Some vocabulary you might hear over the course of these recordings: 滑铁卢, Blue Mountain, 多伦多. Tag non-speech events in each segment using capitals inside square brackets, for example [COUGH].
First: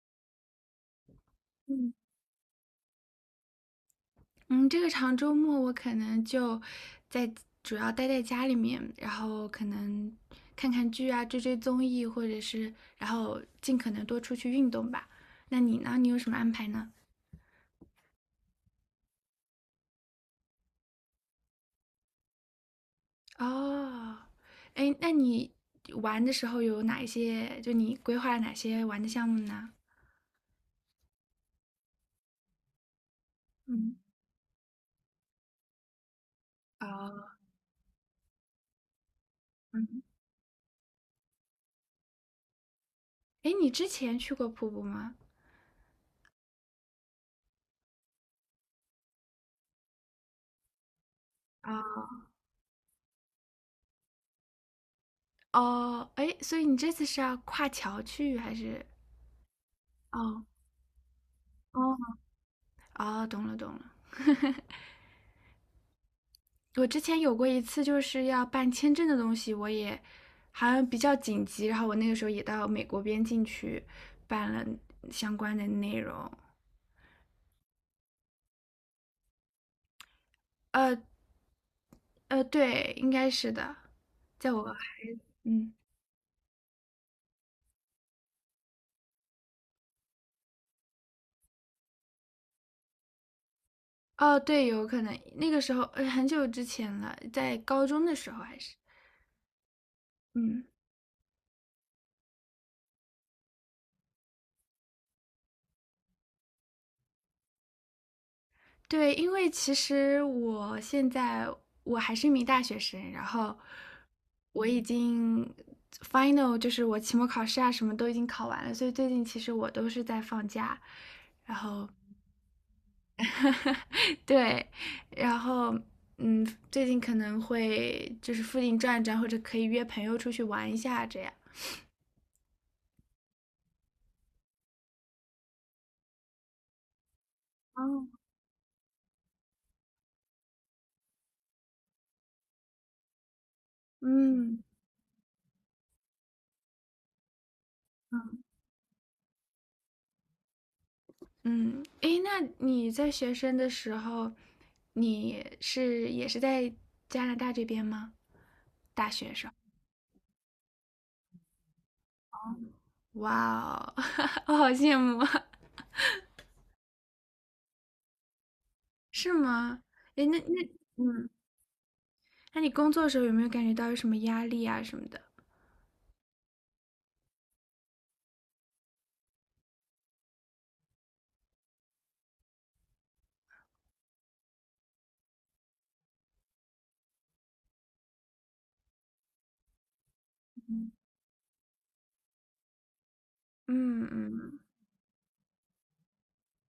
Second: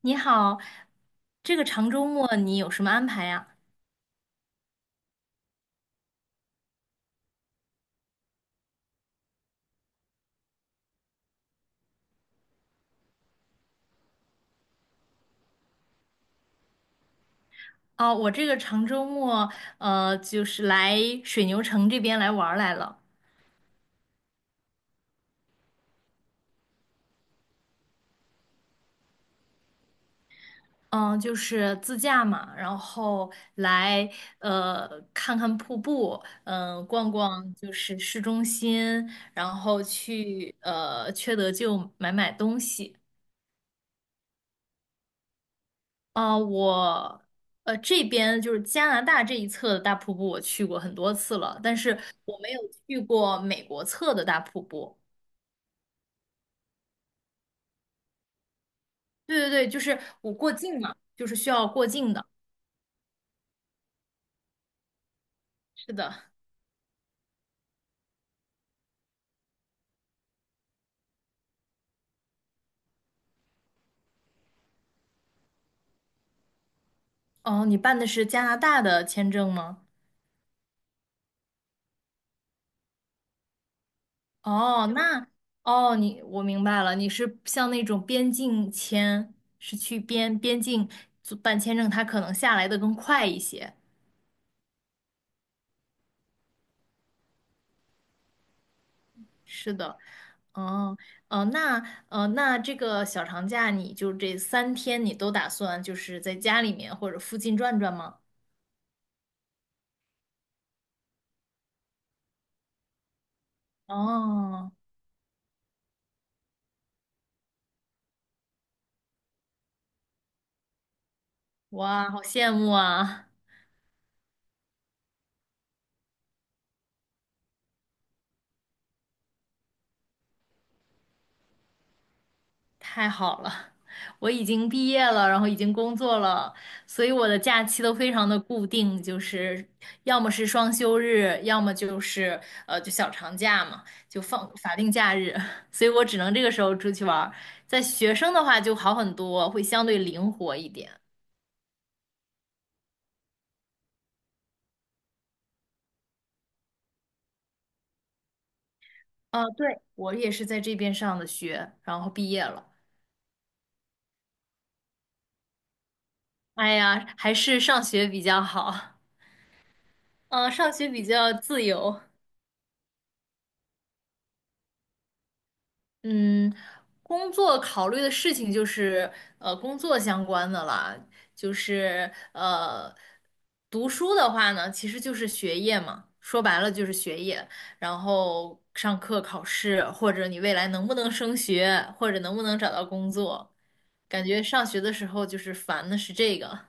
你好，这个长周末你有什么安排呀？嗯，这个长周末我可能就在主要待在家里面，然后可能看看剧啊，追追综艺，或者是然后尽可能多出去运动吧。那你呢？你有什么安排呢？哦，我这个长周末，就是来水牛城这边来玩儿来了。哦，哎，那你玩的时候有哪一些？就你规划了哪些玩的项目呢？嗯，就是自驾嘛，然后嗯，来看看瀑布，嗯、逛哦，逛就是市中心，然后嗯，去缺德就买买东西。哎，你之前去过瀑布吗？啊、我这边就是加拿大这一侧的大瀑布，我去过很多次了，但是啊，我没有去过美国侧的大瀑布。哦，哎，所以你这次是要跨桥去还是？对对对，就是我哦，过境嘛，就是需要过哦，境的。哦，懂了，懂了。是的，我之前有过一次，就是要办签证的东西，我也好像比较紧急，然后我那个时候也到美国边境去办了相关的内容。哦，你办的是加拿大的签证吗？呃对，应该是的，在我哦，那嗯哦，你我明白了，你是像那种边境签，是去边境做办签证，它可能下来的更快一些。哦，对，有可能那个时候很久之前了，在高中的时候还是是的，嗯。哦，那那这个小长假，你就这三天，你都打算就是在家里面或者附近转转吗？对，因为其实我现在我还是一名大学生，然后我哦，已经 final，就是我期末考试啊什么都已经考完了，所以最近其实我都是在放假，然后 哇，好羡慕啊！[LAUGHS] 对，然后嗯，最近可能会就是附近转一转，或者可以约朋友出去玩一下这样。太好了，我已经毕业了，然后已经工作了，所以我的假期都哦，非常的固定，就是要么是双休日，要么就是就小长假嘛，就放嗯。法定假日，[LAUGHS] 所以我只能这个时候出去玩儿。在学生的话就好很多，会相对灵活一点。嗯，诶，那你在学生的时候，你是也是在加拿大这边吗？大学啊，生，对，我也是在这边上的学，然后毕业了。哇哦，[LAUGHS] 我好羡慕啊，哎呀，还是上学比较好，是吗？诶，[LAUGHS] 那嗯，那上学比嗯，较自由。那你工作的时候有没有感觉到有什么压力啊什么的？嗯，工作考虑的事情就是工作相关的啦，就是读书的话呢，其实就是学业嘛，说白了就是学业，然后上课、考试，或者你未来能不能升学，或者能不能找到工作，嗯感觉嗯上学的时候就是烦的是这个，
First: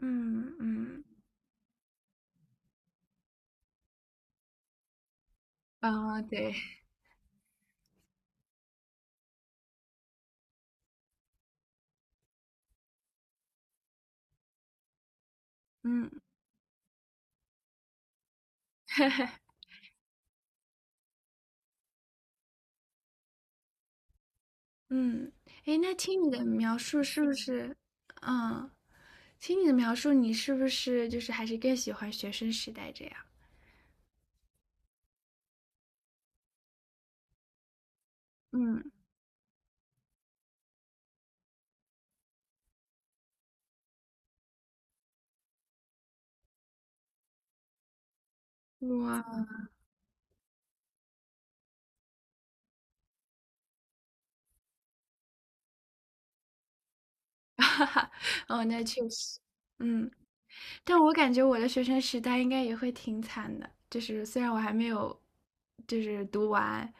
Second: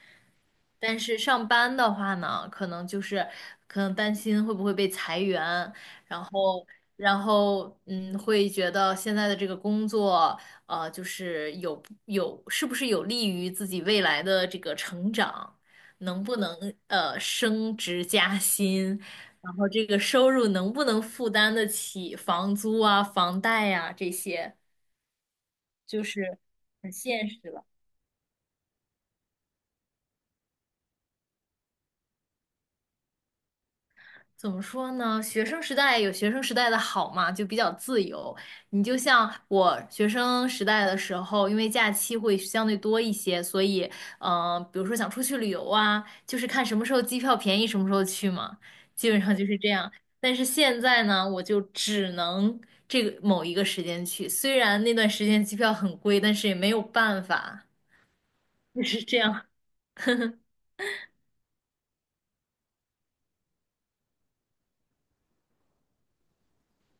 嗯但嗯，是上班的话呢，可能担心会不会被裁员，啊、对，然后，嗯，会觉得现在的这个工作，呃，就是有是不是有利于自己未来的这个成长，嗯 能不能升职加薪，[LAUGHS] 然后这个收入能不能负担得起房租啊、房贷呀、这些，嗯，诶，那就听你是的描很述是现不实了。是，嗯，听你的描述，你是不是就是还是更喜欢学生时代这样？怎么说呢？学生时代有学生时代的好嘛，就比较自由。嗯你就像我学生时代的时候，因为假期会相对多一些，所以，嗯、比如说想出去旅游啊，就是看什么时候机票便宜，什么时候去嘛，基本上哇，就是这样。但是现在呢，我就只能这个某一个时间去，虽然那段时间机票很贵，但是也没有办法，[LAUGHS] 哦，那就确是这实，样。嗯，但我感觉我的学生时代应该也会挺惨的，就是虽然我还没有，就是读完，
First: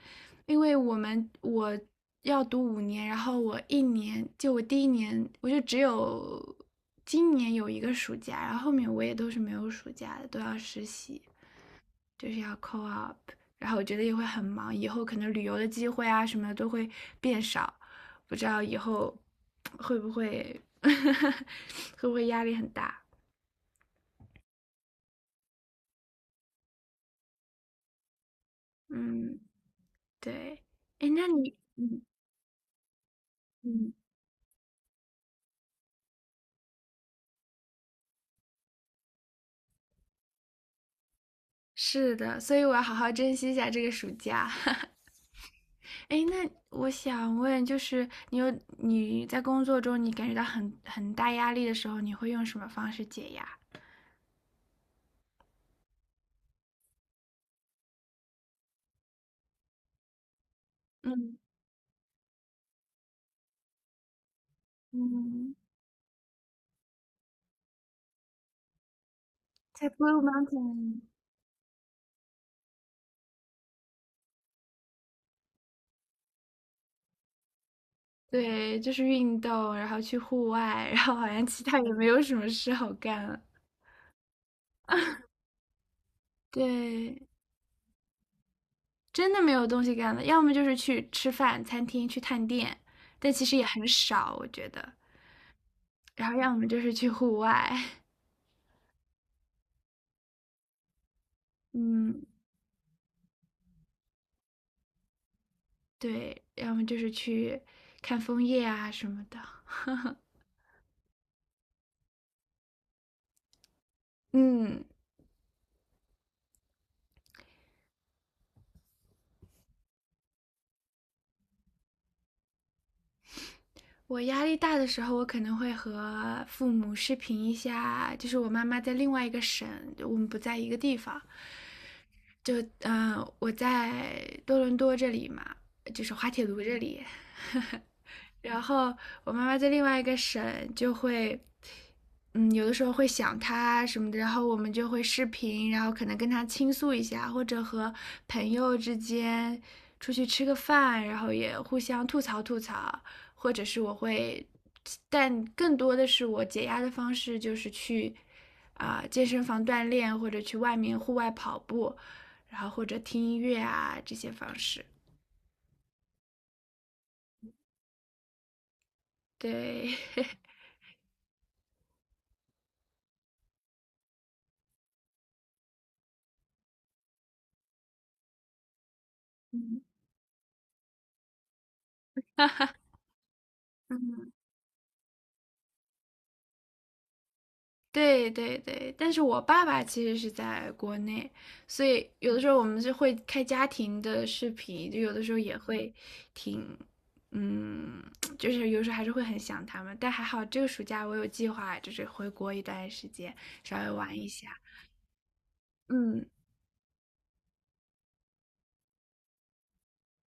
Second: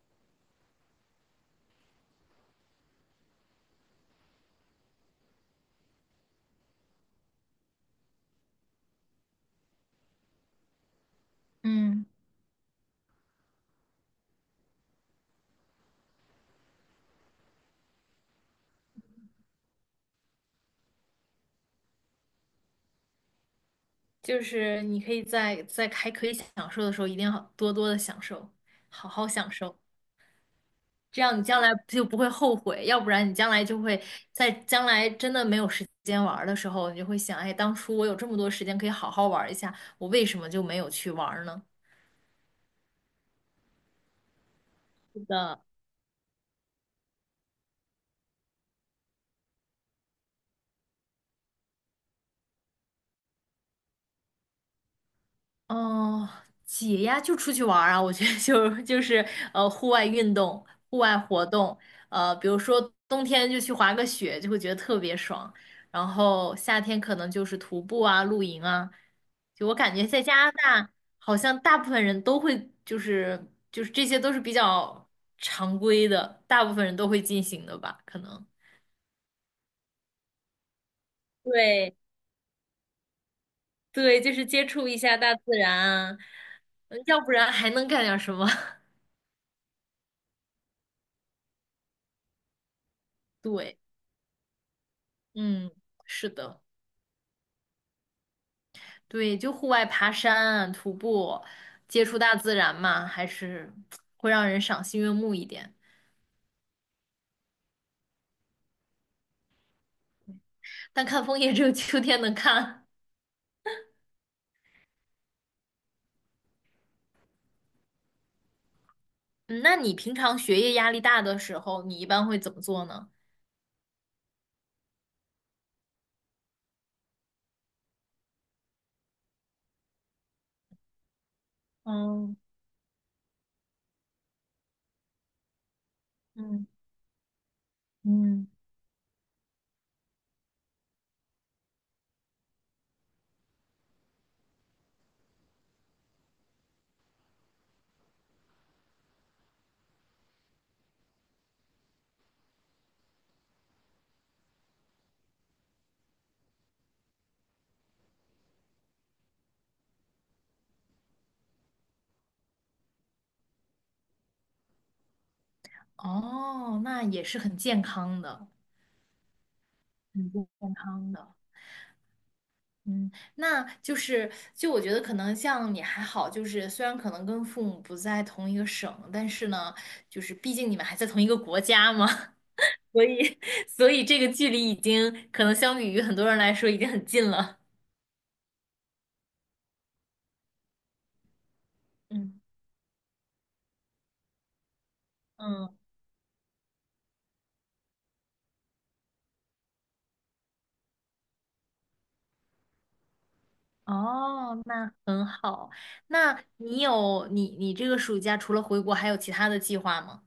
因为我们我要读5年，然后我一年，就我第一年，我就只有今年有1个暑假，然后后面我也都是没有暑假的，都要实习。嗯。就是要 co-op 然后我觉得也会很忙，以后可能旅游的机会啊什么的都会变少，不知道以后会不会 [LAUGHS] 会不会压力很大？就是你可以在还可以享受的时候，一定要多多的享受，好好嗯，享受，对，哎，这那样你你，将来嗯就不会后悔。要不然你将来就嗯，会在将来真的没有时间玩儿的时候，你就会想，哎，当初我有这么多时间可以好好玩儿一下，我为什么就没有去玩儿呢？是的，所以我要好好珍惜一下这个暑假。[LAUGHS] 是的。哎，那我想问，就是你有你在工作中你感觉到很大压力的时候，你会用什么方式解压？哦，解压就出去玩儿啊，我觉得就是户外运动、户外嗯活动，呃，比如说冬天就去滑个雪，就会觉得特别爽。嗯，然后夏天可能就是徒步啊、露营啊。就我在 感觉 Blue 在加拿大，Mountain。好像大部分人都会就是这些都是比较常规的，大部分人都会进行的吧，可能。对，就是运动，然后去户外，然后好像其他也对没有什么事好干了。对，就是接触一下大自然啊，嗯要对，不然还能干点什么？真的没有东西干了，要么就是去吃饭，餐厅去探店，但 [LAUGHS] 其实也对。很少，我觉得。嗯，是然后要的，么就是去户外，对，就户外爬山、徒步，[LAUGHS] 接触嗯，大自然嘛，还是会让人赏心悦目一点。对，要么就是去看枫叶啊什么的。但看枫叶只有秋天能看。嗯，嗯，那你平常学业压力大的时候，你一般会怎么做呢？我压力大的时候，我可能会和父母视频一下，就是我妈妈在另外一个省，我们不在一个地方。嗯就我在多伦多这里嘛，就是滑铁卢嗯这里，[LAUGHS] 嗯，然后我妈妈在另外一个省就会。嗯，有的时候会想她什么的，然后我们就会视频，然后可能跟她倾诉一下，或者和朋友之间出去吃个饭，然后也互相吐槽吐槽，或者是我会，但更多的是我解压的方式就是去健身房锻炼，或者去外面户外跑步，然后或者听音乐啊这些方式。哦，那也是很健康的，对，很 [LAUGHS] 健康的。嗯，那就是，就我觉得可能像你还好，就是虽然可能跟父母不在同一个省，但是呢，嗯就是毕竟你们还在同一个国家嘛，[LAUGHS] 所以所以这个嗯距离已经可能相比于很多人来说已经很近了。对对对，但是我爸爸其实是在国内，所以有的嗯，时候我们就会开家庭的视频，就有的时候也嗯，会挺，嗯，就是有时候还是会很想他们。但还好这个暑假我有计划，就是回国一段时间，稍微玩一下。哦，那很好。嗯，那你有你这个暑假除了回国，还有其他的计划吗？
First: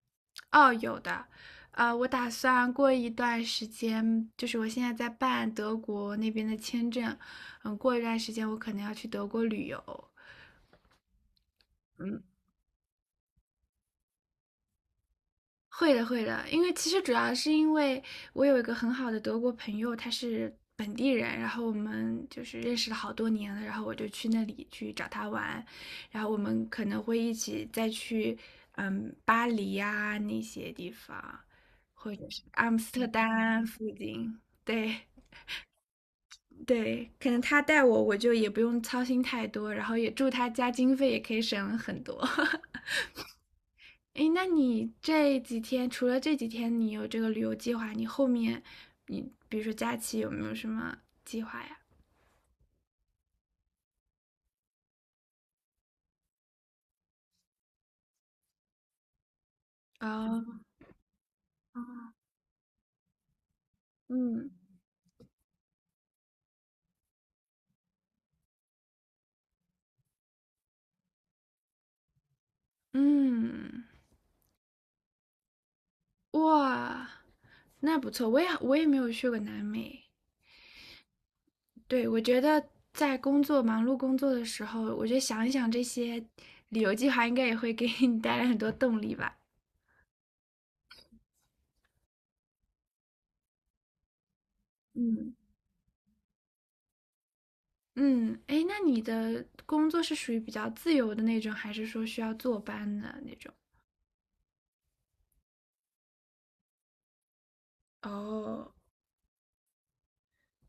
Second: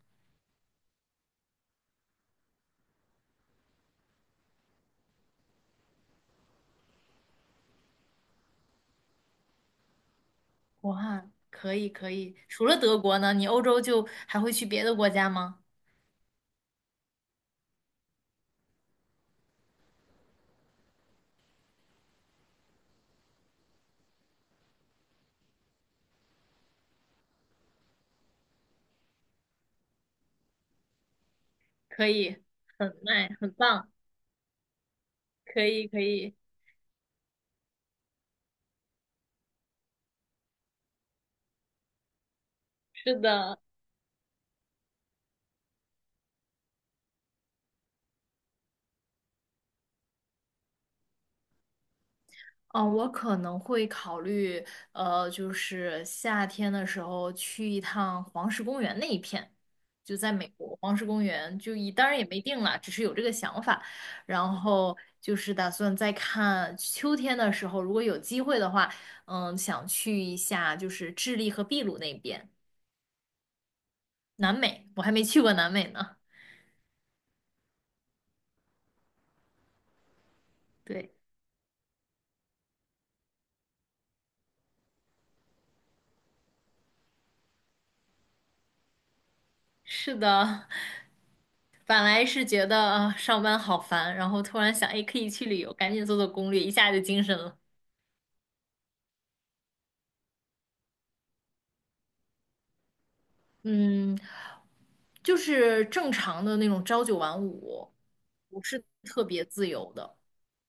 哦，有的，呃，我打算过一段时间，就是我现在在办德国那边的签证，嗯，过一段时间我可能要去德国旅游，哇，可以可嗯，以。除了德国呢，你欧洲就还会去别的国家吗？会的，会的，因为其实主要是因为我有一个很好的德国朋友，他是本地人，然后我们就是认识了好多年了，然后我就去那里去找他玩，然后我们可能会一起再去，嗯，巴黎呀、那些地方，可或者以，是阿姆很 斯特 nice，很丹附棒。近，对。可以可以，对，可能他带我，我就也不用操心太多，然后也住他家，经费也可以省很多。[LAUGHS] 是的，哎，那你这几天除了这几天你有这个旅游计划，你后面你比如说假期有没有什么计划呀？嗯，我可能会考虑，呃，就是夏天的时候去一趟黄石公园那一片，就在啊，美国黄石公园，当然也没定了，只是有这个想法。嗯然后就是打算再看秋天的时候，如果有机会的话，嗯，想去一下就是智利和秘鲁那边，嗯，南美，我还没去过南美呢。哇，那不错，我也没有去过南美。对。对，我觉得在工作忙碌工作的时候，我觉得想一想这些旅游计划，应该也会给你带来很多动力吧。是的，[LAUGHS] 本来是觉得啊上班好烦，然后突然想，哎，可以嗯。去旅游，赶紧做做攻略，一下就精神了。嗯，哎，那你的工作是属于比较自由的那种，还是说需要坐班的那种？嗯，就是正常的那种朝九晚五，不哦，是特别自由的。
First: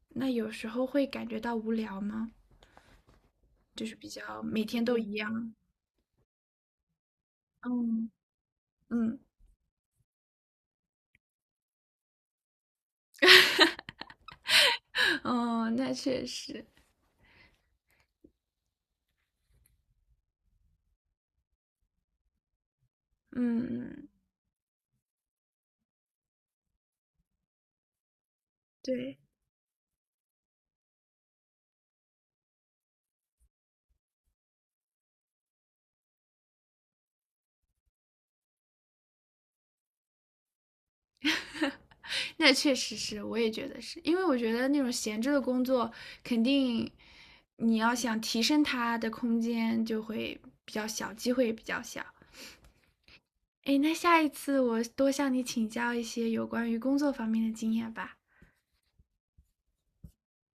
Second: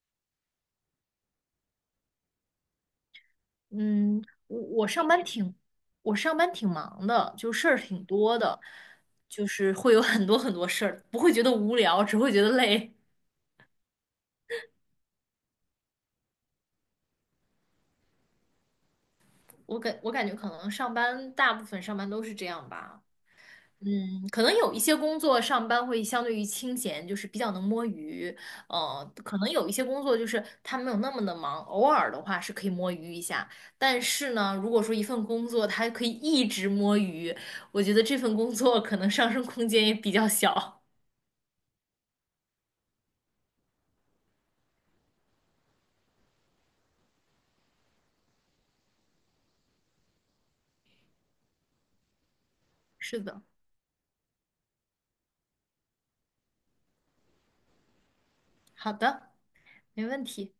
那有时候会感觉到无聊吗？就是比嗯，较每天都一样。我上班挺忙的，就事儿挺嗯多的，嗯，就是会有很多很多事儿，不会觉得无聊，只会觉得累。[LAUGHS] 哦，那确实，我感觉可能上班大部分上班都是这样吧。嗯，嗯，可能有一些工作上班会相对于清闲，就是比较能摸鱼。呃，对。可能有一些工作就是他没有那么的忙，偶尔的话是可以摸鱼一下。但是呢，如果说一份工作它可以一直摸鱼，我觉得这份工作可能上升空间也比较小。[LAUGHS] 那确实是，我也觉得是，因为我觉得那种闲置的工作，肯定你要想提升它的空间就会比较小，机会也比较小。[LAUGHS] 是的，诶，那下一次我多向你请教一些有关于工作方面的经验吧。好的，没问题。